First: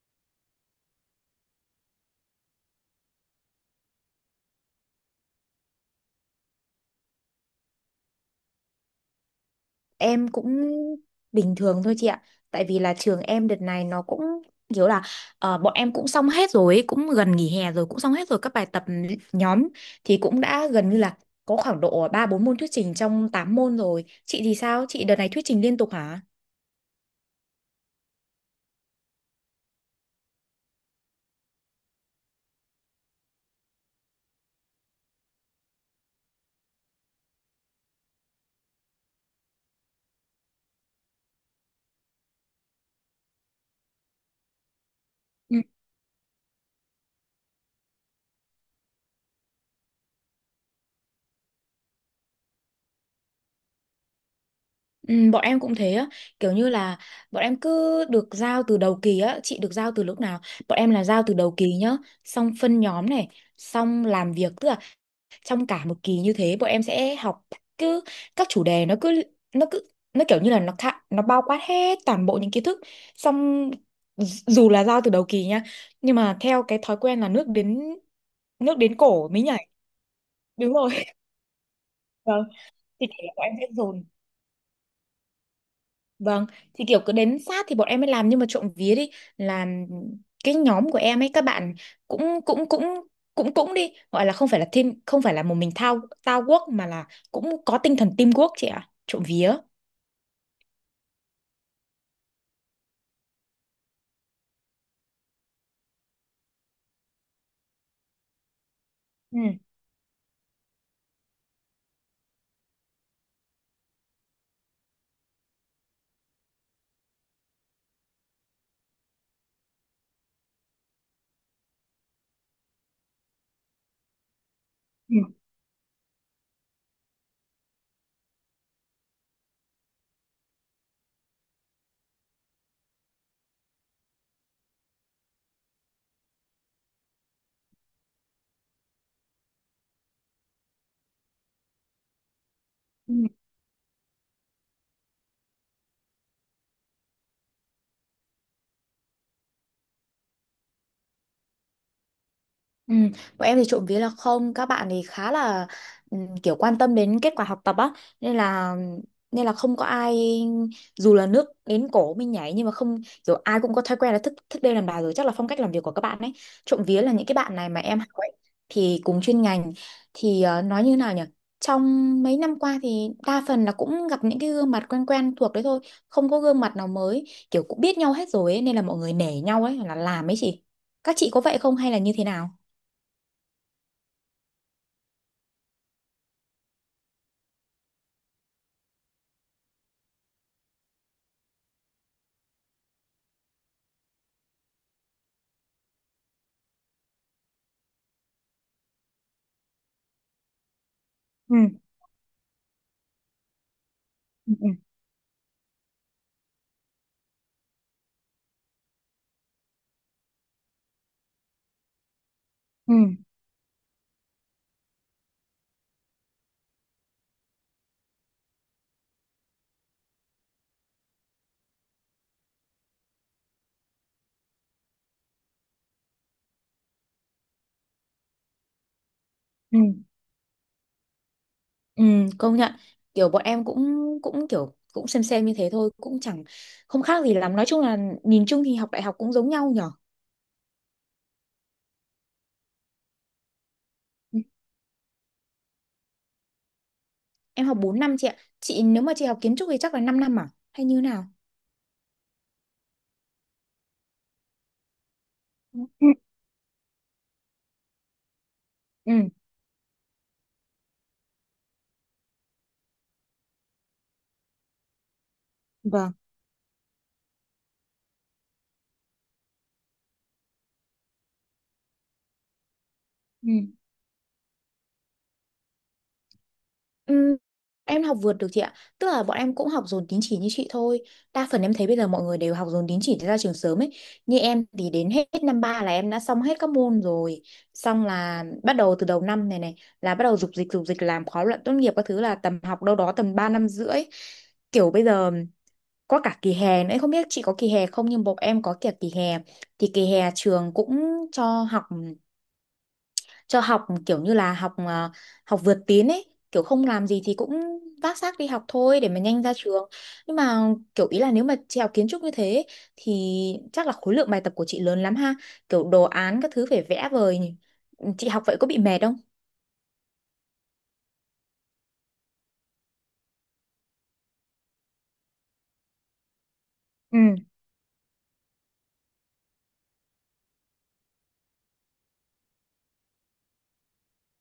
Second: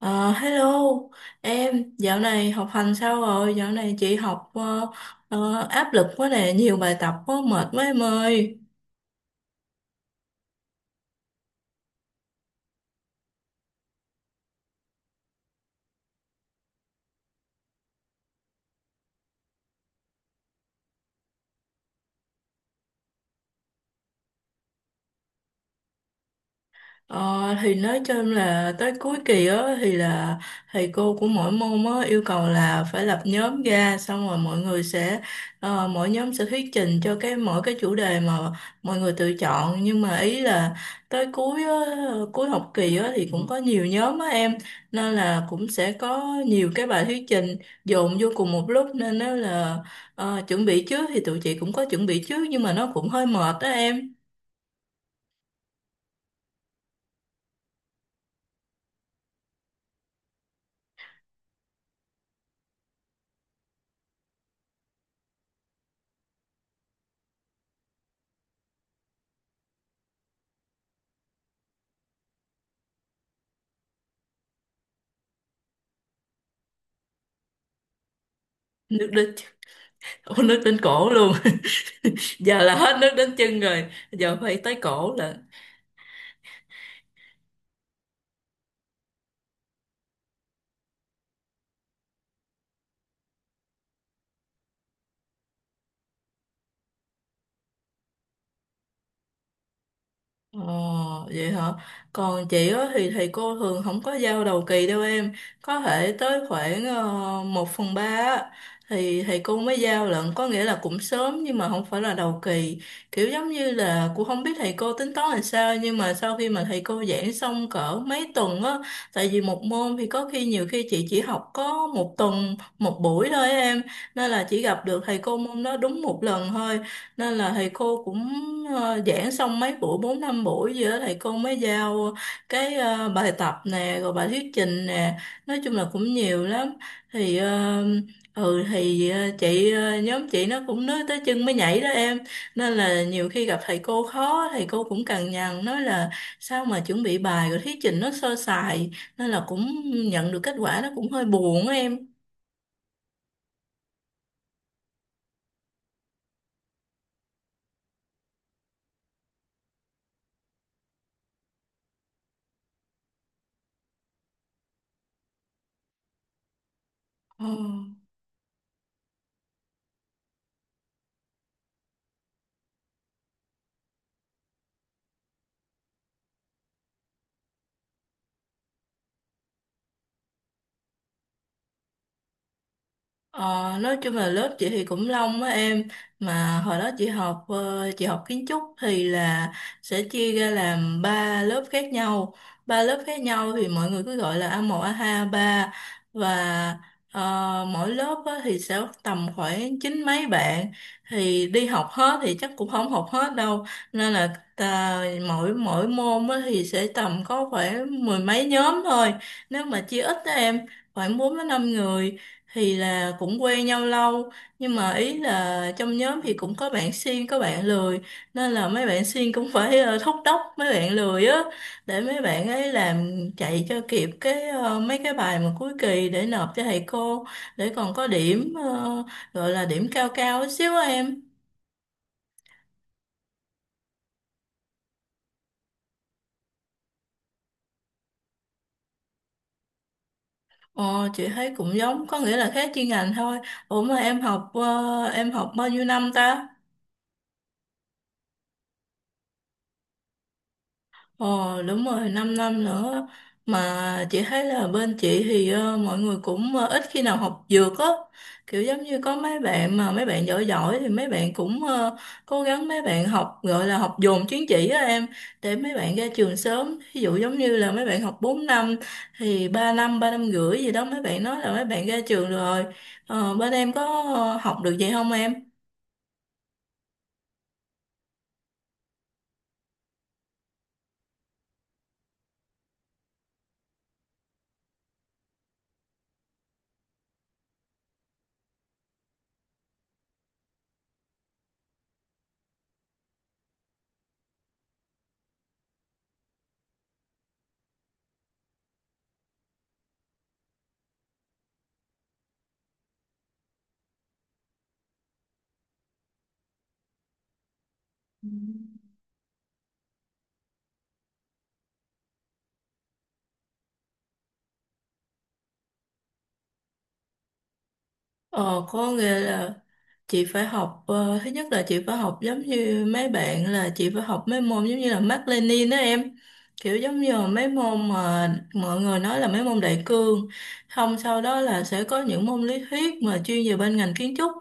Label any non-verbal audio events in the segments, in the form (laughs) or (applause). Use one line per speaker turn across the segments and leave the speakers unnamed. Ờ, Hello em, dạo này học hành sao rồi? Dạo này chị học áp lực quá nè, nhiều bài tập quá, mệt quá em ơi.
Em cũng bình thường thôi chị ạ. Tại vì là trường em đợt này nó cũng kiểu là bọn em cũng xong hết rồi, ấy, cũng gần nghỉ hè rồi, cũng xong hết rồi các bài tập nhóm thì cũng đã gần như là có khoảng độ 3 4 môn thuyết trình trong 8 môn rồi. Chị thì sao? Chị đợt này thuyết trình liên tục hả?
Ờ, thì nói chung là tới cuối kỳ á thì là thầy cô của mỗi môn á yêu cầu là phải lập nhóm ra, xong rồi mọi người sẽ mỗi nhóm sẽ thuyết trình cho cái mỗi cái chủ đề mà mọi người tự chọn, nhưng mà ý là tới cuối á, cuối học kỳ á thì cũng có nhiều nhóm á em, nên là
Ừ,
cũng sẽ có nhiều cái bài thuyết trình dồn vô cùng một lúc nên nó là chuẩn bị trước thì tụi chị cũng có chuẩn bị trước, nhưng mà nó cũng hơi mệt đó em.
ừ, bọn em cũng thế á, kiểu như là bọn em cứ được giao từ đầu kỳ á. Chị được giao từ lúc nào? Bọn em là giao từ đầu kỳ nhá, xong phân nhóm này, xong làm việc, tức là trong cả một kỳ như thế bọn em sẽ học, cứ các chủ đề nó cứ nó kiểu như là nó khá, nó bao quát hết toàn bộ những kiến thức. Xong dù là giao từ đầu kỳ nha, nhưng mà theo cái thói quen là nước đến
Nước
cổ
đến
mới nhảy.
(laughs) Nước
Đúng
đến
rồi.
cổ luôn.
(laughs) Vâng,
Giờ là hết
thì
nước
kiểu
đến
là bọn em
chân
sẽ
rồi.
dồn.
Giờ phải tới cổ là.
Vâng, thì kiểu cứ đến sát thì bọn em mới làm, nhưng mà trộm vía đi, là cái nhóm của em ấy các bạn cũng cũng cũng cũng cũng đi, gọi là không phải là team, không phải là một mình thao thao guốc, mà là cũng có tinh thần teamwork chị ạ, trộm vía.
Ồ, vậy hả? Còn chị á thì thầy cô thường không có giao đầu kỳ đâu em. Có thể tới khoảng 1 phần 3 á, thì thầy
Ừ,
cô mới giao lận. Có nghĩa là cũng sớm nhưng mà không phải là đầu kỳ. Kiểu giống như là cũng không biết thầy cô tính toán làm sao, nhưng mà sau khi mà thầy cô giảng xong cỡ mấy tuần á, tại vì một môn thì có khi nhiều khi chị chỉ học có một tuần, một buổi thôi á em. Nên là chỉ gặp được
ừ,
thầy cô môn đó đúng một lần thôi, nên là thầy cô cũng giảng xong mấy buổi, bốn năm buổi gì đó, thầy cô mới giao cái bài tập nè rồi bài thuyết trình nè, nói chung là cũng nhiều lắm. Thì ờ, ừ thì ờ, chị ờ, Nhóm chị nó cũng nói tới chân mới nhảy đó em, nên là
ừ.
nhiều khi gặp thầy cô khó, thầy cô cũng cằn nhằn nói là sao mà chuẩn bị bài rồi thuyết trình nó sơ sài, nên là cũng nhận được kết quả nó cũng hơi buồn á em.
Ừ, bọn em thì trộm vía là không, các bạn thì khá là kiểu quan tâm đến kết quả học tập á, nên là nên là không có ai dù là nước đến cổ mình nhảy nhưng mà không, kiểu ai cũng có thói quen là thức thức đêm làm bài, rồi chắc là phong cách làm việc của các bạn ấy, trộm vía, là những cái
Ừ.
bạn này mà em học ấy thì cùng chuyên ngành. Thì nói như thế nào nhỉ, trong mấy năm qua thì đa phần là cũng gặp những cái gương mặt quen quen thuộc đấy thôi, không có gương mặt nào mới, kiểu cũng biết nhau hết rồi ấy, nên là mọi người nể nhau ấy là làm ấy chị. Các chị có vậy không hay là như thế nào?
Ờ, nói chung là lớp chị thì cũng long á em, mà hồi đó chị học chị học kiến trúc thì là sẽ chia ra làm ba lớp khác nhau. Ba lớp khác nhau thì mọi người cứ gọi là a một, a hai, a ba. Và mỗi lớp á, thì sẽ tầm khoảng chín mấy bạn, thì
Ừ,
đi học hết thì chắc cũng không học hết đâu, nên là
ừ,
ta, mỗi mỗi môn á, thì sẽ tầm có khoảng mười mấy nhóm thôi, nếu mà chia ít đó em, khoảng 4 đến 5 người, thì
ừ,
là
ừ,
cũng quen nhau lâu, nhưng mà ý là trong nhóm thì cũng có bạn siêng có bạn lười, nên là mấy bạn siêng cũng (laughs) phải thúc đốc mấy bạn lười á, để mấy bạn ấy làm, chạy cho kịp cái mấy cái bài mà cuối kỳ để nộp cho thầy cô, để còn có điểm gọi là
ừ.
điểm cao cao chút xíu á em.
Ừ, công nhận, kiểu bọn em cũng cũng kiểu cũng xem như thế thôi, cũng chẳng không khác gì lắm, nói chung là nhìn chung thì học đại học cũng giống nhau nhở.
Ờ, chị thấy cũng giống, có nghĩa là khác chuyên ngành thôi. Ủa mà em
Ừ,
học em học bao nhiêu năm ta?
em học 4 năm chị ạ. Chị nếu mà chị học kiến trúc thì chắc là 5 năm à, hay như nào?
Ờ đúng rồi, 5 năm nữa. Mà chị thấy là bên chị thì mọi
Ừ,
người cũng ít khi nào học dược á. Kiểu giống như
ừ,
có mấy bạn mà mấy bạn giỏi giỏi thì mấy bạn cũng cố gắng, mấy bạn học gọi là học dồn chứng chỉ á em, để mấy bạn ra
vâng,
trường sớm. Ví dụ giống như là mấy bạn học 4 năm thì 3 năm, 3 năm rưỡi gì đó mấy bạn nói là mấy bạn ra trường rồi. Ờ, bên em có học được vậy không em?
ừ. Em học vượt được chị ạ. Tức là bọn em cũng học dồn tín chỉ như chị thôi. Đa phần em thấy bây giờ mọi người đều học dồn tín chỉ để ra trường sớm ấy. Như em thì đến hết năm ba là em đã xong hết các môn rồi. Xong là bắt đầu từ đầu năm này này là bắt đầu dục dịch làm khóa luận tốt nghiệp các thứ, là tầm học đâu đó tầm 3 năm rưỡi. Kiểu bây giờ có cả kỳ hè nữa. Không biết chị có kỳ hè không nhưng bọn em có cả kỳ hè. Thì kỳ hè trường cũng cho học cho học kiểu như là học vượt tiến ấy, kiểu không làm gì thì cũng vác xác đi học thôi để mà nhanh ra trường. Nhưng mà kiểu ý là nếu mà chị học kiến trúc như thế ấy, thì chắc là khối lượng bài tập của chị lớn lắm ha, kiểu đồ án các thứ phải vẽ vời nhỉ. Ừ, chị học vậy
Ờ,
có bị
có
mệt không?
nghĩa là chị phải học thứ nhất là chị phải học giống như mấy bạn, là chị phải học mấy môn giống như là Mác Lênin đó em, kiểu giống như
Ừ,
là mấy môn mà mọi người nói là mấy môn đại cương. Không, sau đó là sẽ có những môn lý thuyết mà chuyên về bên ngành kiến trúc,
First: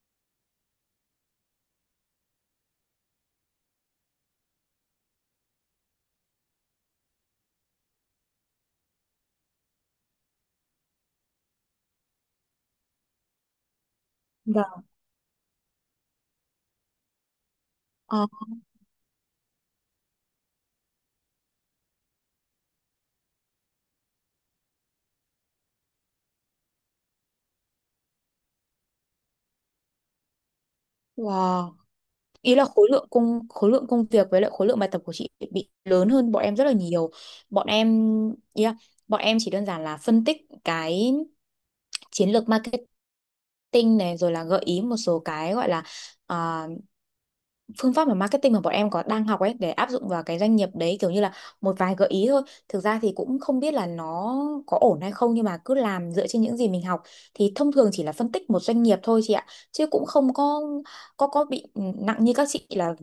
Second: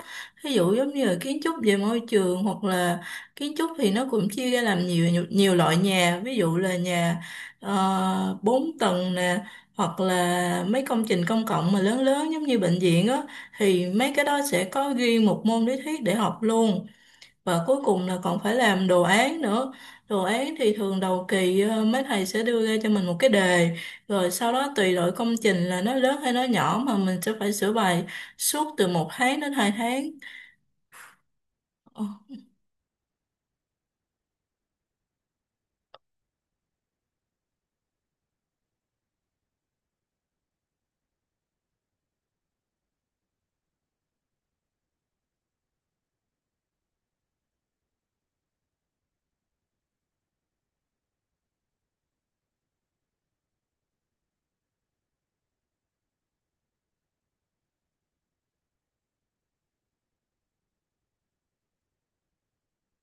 ví dụ giống như là kiến trúc về môi trường, hoặc là kiến trúc thì nó cũng chia ra làm nhiều nhiều, nhiều loại nhà, ví dụ là nhà 4 tầng nè, hoặc là mấy công trình công cộng mà lớn lớn giống như bệnh viện á, thì mấy cái đó sẽ
dạ.
có ghi một môn lý thuyết để học luôn. Và cuối cùng là
Ờ,
còn phải làm đồ án nữa. Đồ án thì thường đầu kỳ mấy thầy sẽ đưa ra cho mình một cái đề, rồi sau đó tùy loại công trình là nó lớn hay nó nhỏ mà mình sẽ phải sửa bài suốt từ một tháng đến hai
wow.
tháng.
Ý là khối lượng công việc với lại khối lượng bài tập của chị bị lớn hơn bọn em rất là nhiều. Bọn em, yeah, bọn em chỉ đơn giản là phân tích cái chiến lược marketing marketing này, rồi là gợi ý một số cái, gọi là à, phương pháp mà marketing mà bọn em có đang học ấy, để áp dụng vào cái doanh nghiệp đấy, kiểu như là một vài gợi ý thôi. Thực ra thì cũng không biết là nó có ổn hay không, nhưng mà cứ làm dựa trên những gì mình học, thì thông thường chỉ là phân tích một doanh nghiệp thôi chị ạ, chứ cũng không có có bị nặng như các chị là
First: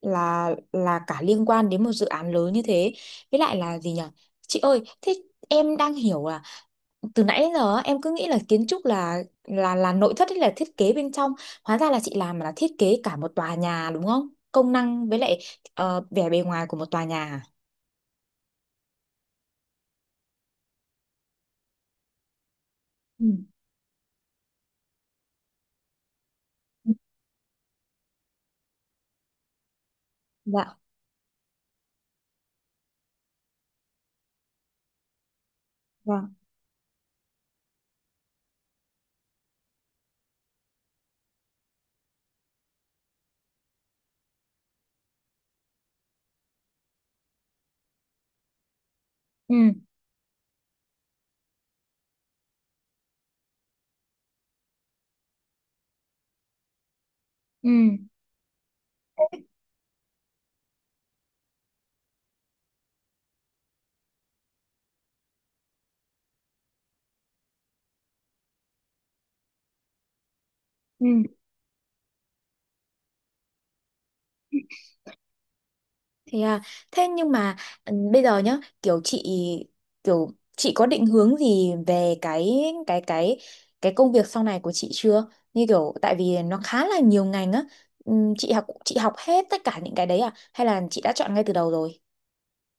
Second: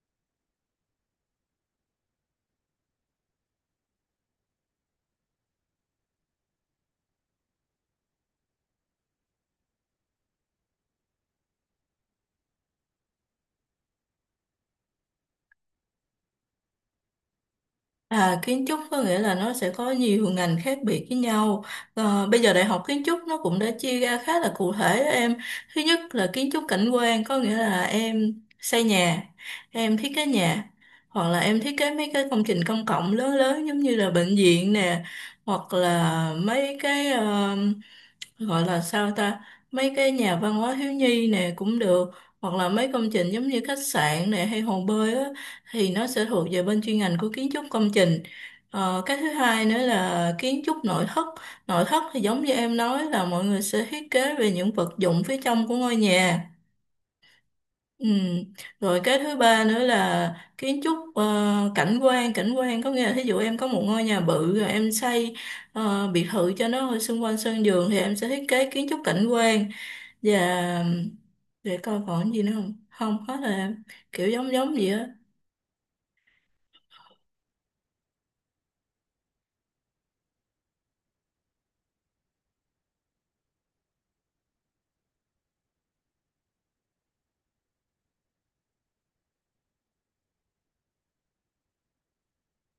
là cả liên quan đến một dự án lớn như thế. Với lại là gì nhỉ, chị ơi, thế em đang hiểu là từ nãy đến giờ á, em cứ nghĩ là kiến trúc là là nội thất hay là thiết kế bên trong, hóa ra là chị làm là thiết kế cả một tòa nhà đúng không, công năng với lại vẻ bề ngoài của một tòa nhà à?
À, kiến trúc có nghĩa là nó sẽ có nhiều ngành khác biệt với nhau. Ờ, bây giờ đại học kiến trúc
Ừ.
nó cũng đã chia ra khá là cụ thể đó em. Thứ nhất là kiến trúc cảnh quan, có nghĩa là em xây nhà, em thiết kế nhà,
Dạ,
hoặc là em thiết kế mấy cái công trình công cộng lớn lớn giống như là bệnh viện nè, hoặc là
vâng.
mấy cái gọi là sao ta, mấy cái nhà văn hóa thiếu nhi nè cũng được, hoặc là mấy công trình giống như khách sạn nè hay hồ bơi á, thì nó sẽ thuộc về bên chuyên ngành của kiến trúc công trình. Cái thứ hai
Ừ,
nữa là kiến trúc nội thất. Nội thất thì giống như em nói, là mọi người sẽ thiết kế về những vật dụng phía trong của ngôi nhà.
ừ,
Ừ. Rồi cái thứ ba nữa là kiến trúc cảnh quan. Cảnh quan có nghĩa là thí dụ em có một ngôi nhà bự rồi em xây biệt thự cho nó ở xung quanh sân vườn, thì em sẽ thiết kế kiến trúc cảnh quan. Và
ừ.
để coi còn gì nữa không, không, hết rồi em. Kiểu giống giống gì á.
Thế à, thế nhưng mà ừ, bây giờ nhá, kiểu chị có định hướng gì về cái cái cái công việc sau này của chị chưa? Như kiểu tại vì nó khá là nhiều ngành á. Chị học hết tất cả những cái đấy à, hay là chị đã chọn ngay từ đầu rồi?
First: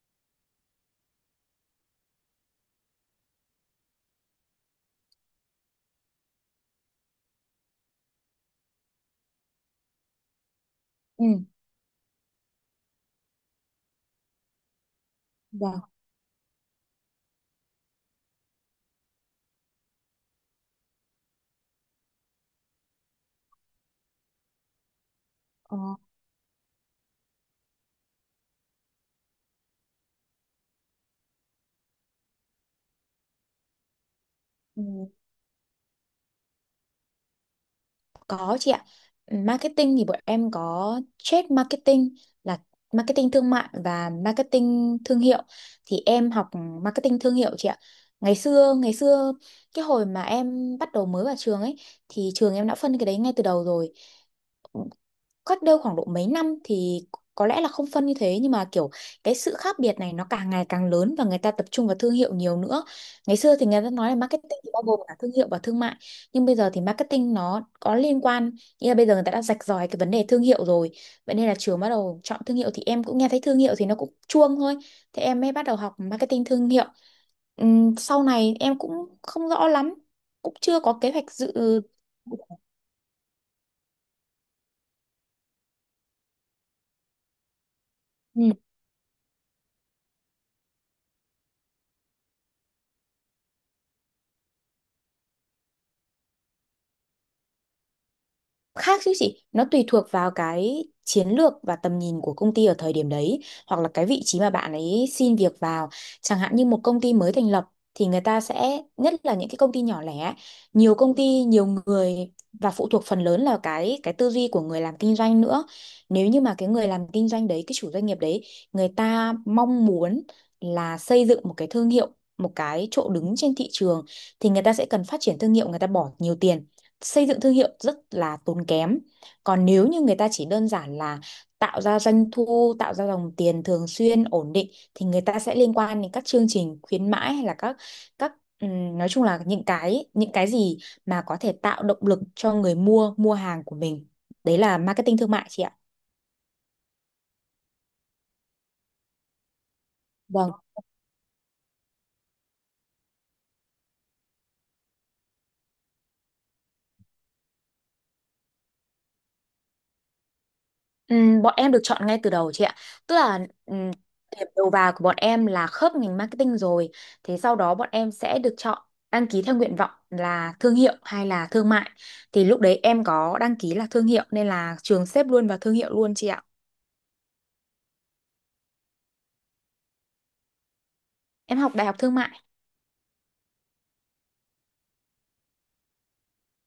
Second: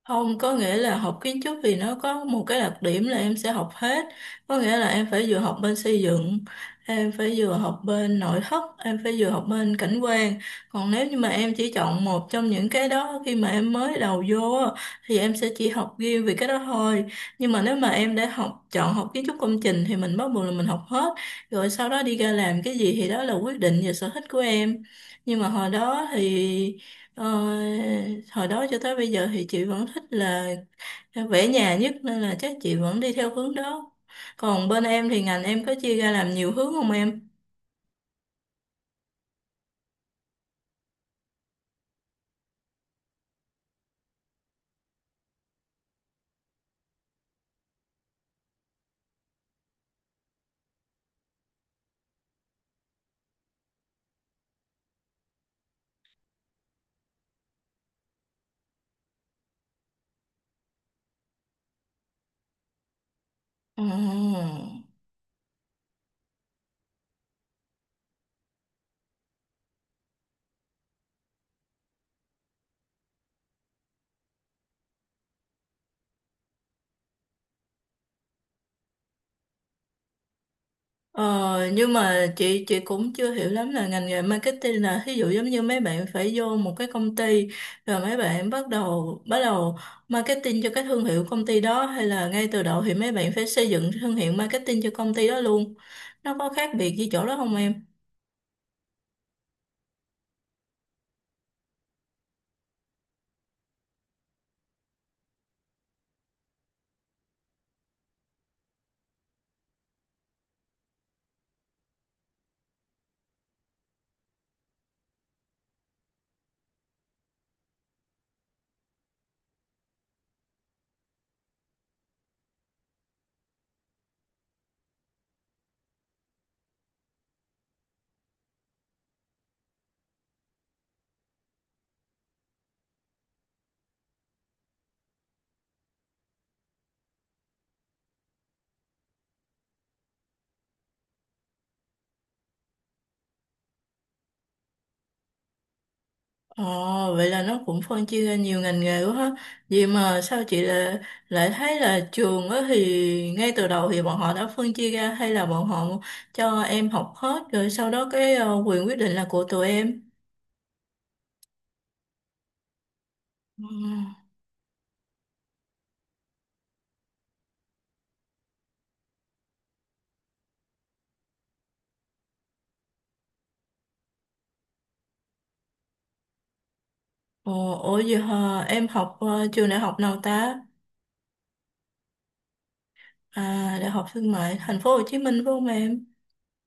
Không, có nghĩa là học kiến trúc thì nó có một cái đặc điểm là em sẽ học hết. Có nghĩa là em phải vừa học bên xây dựng, em phải vừa học bên nội thất, em phải vừa học bên cảnh quan. Còn nếu như
Ừ,
mà em chỉ chọn một trong những cái đó khi mà em mới đầu vô á, thì em sẽ chỉ
dạ.
học riêng về cái đó thôi. Nhưng mà nếu mà em đã học chọn học kiến trúc công trình thì mình bắt buộc là mình học hết. Rồi sau đó đi ra làm cái gì thì đó là quyết định và sở thích của em. Nhưng mà hồi
Ờ,
đó thì Ờ, hồi đó cho tới bây giờ thì chị vẫn thích là vẽ nhà nhất, nên là chắc chị vẫn đi theo hướng đó. Còn bên em
ừ.
thì ngành em có chia ra làm nhiều hướng không em?
Có chị ạ. Marketing thì bọn em có trade marketing, là marketing thương mại và marketing thương hiệu. Thì em học marketing thương hiệu chị ạ. Ngày xưa cái hồi mà em bắt đầu mới vào trường ấy, thì trường em đã phân cái đấy ngay từ đầu rồi. Cách đây khoảng độ mấy năm thì có lẽ là không phân như thế, nhưng mà kiểu cái sự khác biệt này nó càng ngày càng lớn và người ta tập trung vào thương hiệu nhiều nữa. Ngày xưa thì người
Ồ.
ta nói là marketing thì bao gồm cả thương hiệu và thương mại, nhưng bây giờ thì marketing nó có liên quan, nghĩa là bây giờ người ta đã rạch ròi cái vấn đề thương hiệu rồi. Vậy nên là trường bắt đầu chọn thương hiệu thì em cũng nghe thấy thương hiệu thì nó cũng chuông thôi. Thế em mới bắt đầu học marketing thương hiệu. Sau này em cũng không rõ lắm, cũng chưa có kế hoạch dự.
Ờ, nhưng mà chị cũng chưa hiểu lắm là ngành nghề marketing là thí dụ giống như mấy bạn phải vô một cái công ty, rồi mấy bạn
Ừ.
bắt đầu marketing cho cái thương hiệu công ty đó, hay là ngay từ đầu thì mấy bạn phải xây dựng thương hiệu marketing cho công ty đó luôn. Nó có khác biệt gì chỗ đó không em?
Khác chứ chị, nó tùy thuộc vào cái chiến lược và tầm nhìn của công ty ở thời điểm đấy, hoặc là cái vị trí mà bạn ấy xin việc vào. Chẳng hạn như một công ty mới thành lập thì người ta sẽ, nhất là những cái công ty nhỏ lẻ, nhiều công ty nhiều người, và phụ thuộc phần lớn là cái tư duy của người làm kinh doanh nữa. Nếu như mà cái người làm kinh doanh đấy, cái chủ doanh nghiệp đấy, người ta mong muốn là xây dựng một cái thương hiệu, một cái chỗ đứng trên thị trường, thì người ta sẽ cần phát triển thương hiệu, người ta bỏ nhiều tiền xây dựng thương hiệu, rất là tốn kém. Còn nếu như người ta chỉ đơn giản là tạo ra doanh thu, tạo ra dòng tiền thường xuyên ổn định, thì người ta sẽ liên quan đến các chương trình khuyến mãi, hay là các nói chung là những cái gì mà có thể tạo động lực cho người mua mua hàng của mình. Đấy là marketing thương mại chị ạ.
Ồ, vậy là nó cũng phân chia ra nhiều ngành nghề quá ha. Vậy mà sao
Vâng.
chị lại, lại thấy là trường á thì ngay từ đầu thì bọn họ đã phân chia ra, hay là bọn họ cho em học hết rồi sau đó cái quyền quyết định là của tụi em.
Bọn em được chọn ngay từ đầu chị ạ. Tức là
Ừ.
ừm, điểm đầu vào của bọn em là khớp ngành marketing rồi. Thế sau đó bọn em sẽ được chọn đăng ký theo nguyện vọng là thương hiệu hay là thương mại. Thì lúc đấy em có đăng ký là thương hiệu, nên là trường xếp luôn vào thương hiệu luôn chị ạ.
Ồ, ủa vậy hả? Em học trường đại học nào ta?
Em học đại học thương mại.
À, Đại học Thương mại Thành phố Hồ Chí Minh phải không em?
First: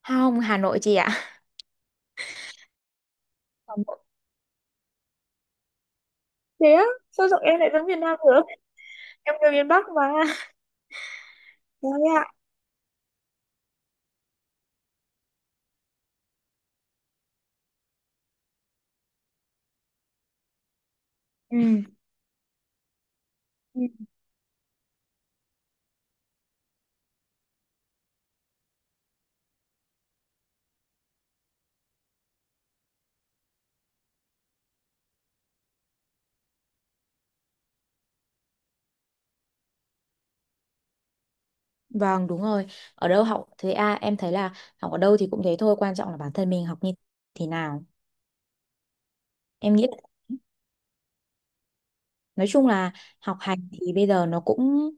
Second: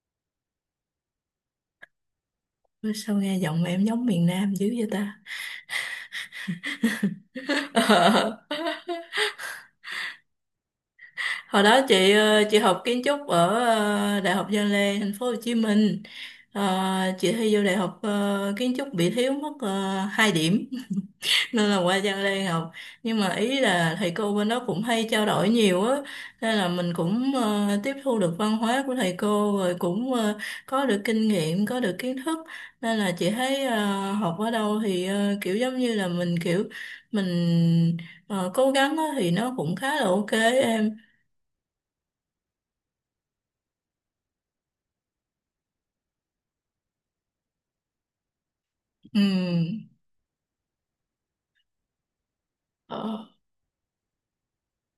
Không, Hà Nội chị ạ.
Sao nghe giọng
Hà
em
Nội.
giống miền Nam dữ vậy ta?
Thế á, sao giọng em lại giống miền Nam được,
(laughs)
em người miền Bắc mà.
Hồi đó
Trời
chị
ạ.
chị học kiến trúc ở Đại học Văn Lang Thành phố Hồ Chí Minh. Ờ, chị thi vô đại học kiến trúc bị thiếu mất 2 điểm (laughs) nên là qua Văn Lang học. Nhưng mà ý
Ừm.
là thầy cô bên đó cũng hay trao đổi nhiều á, nên là mình cũng tiếp thu được văn hóa của thầy cô, rồi cũng có được kinh nghiệm, có được kiến thức, nên là chị thấy học ở đâu thì kiểu giống như là mình kiểu mình ờ, cố gắng á thì nó cũng khá là ok em.
Vâng, đúng rồi. Ở đâu học thì em thấy là học ở đâu thì cũng thế thôi, quan trọng là bản thân mình học như thế nào.
Ừ.
Em nghĩ nói chung là
Ờ,
học hành thì bây giờ nó cũng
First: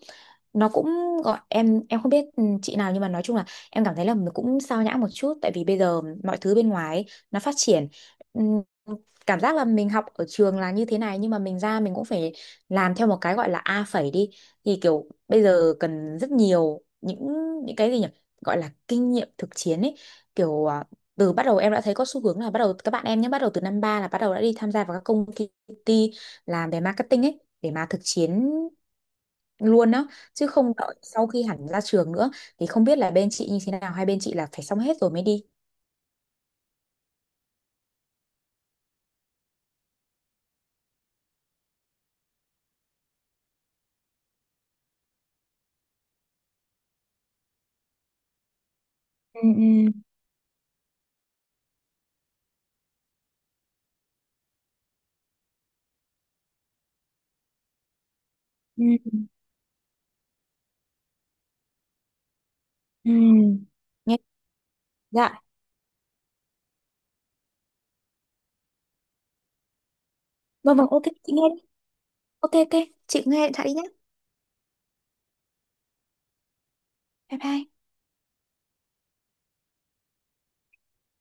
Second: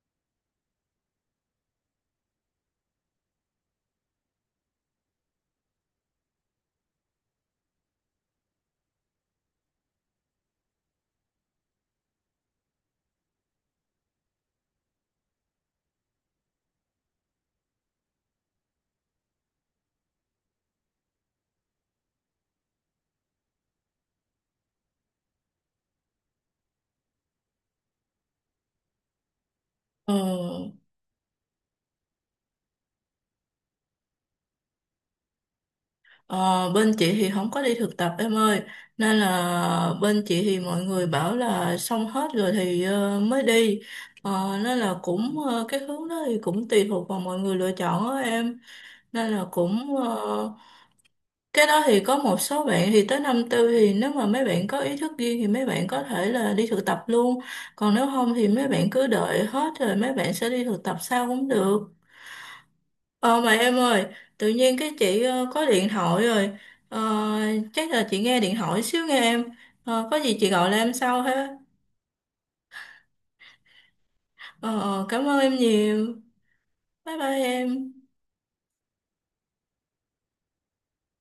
nó cũng gọi, em không biết ừ, chị nào, nhưng mà nói chung là em cảm thấy là mình cũng sao nhãng một chút, tại vì bây giờ mọi thứ bên ngoài ấy, nó phát triển. Ừm, cảm giác là mình học ở trường là như thế này, nhưng mà mình ra mình cũng phải làm theo một cái gọi là A phẩy đi, thì kiểu bây giờ cần rất nhiều những cái gì nhỉ, gọi là kinh nghiệm thực chiến ấy, kiểu à, từ bắt đầu em đã thấy có xu hướng là bắt đầu các bạn em nhé, bắt đầu từ năm ba là bắt đầu đã đi tham gia vào các công ty làm về marketing ấy, để mà thực chiến luôn đó,
ờ,
chứ không đợi sau khi hẳn ra trường nữa. Thì không biết là bên chị như thế nào, hay bên chị là phải xong hết rồi mới đi.
ờ, Bên chị thì không có đi thực tập em ơi, nên là bên chị thì mọi người bảo là xong hết rồi thì mới đi. Ờ, nên là cũng cái hướng đó thì cũng tùy thuộc vào mọi người lựa chọn đó em, nên
Ừ,
là
ừ,
cũng cái đó thì có một số bạn thì tới năm tư thì nếu mà mấy bạn có ý thức riêng thì mấy bạn có thể là đi thực tập luôn, còn nếu không thì mấy bạn cứ
ừ,
đợi hết rồi mấy bạn sẽ đi thực tập sau cũng được.
ừ.
Ờ mà em ơi,
Nhé,
tự nhiên cái chị
dạ,
có điện thoại rồi, Ờ, chắc là chị nghe điện thoại xíu nghe em, Ờ, có gì chị gọi
vâng,
lại
vâng,
em
ok,
sau
chị nghe
ha.
đi. Ok, ok, chị nghe điện thoại đi nhé.
Ờ, Cảm ơn em nhiều, bye bye
Bye bye.
em.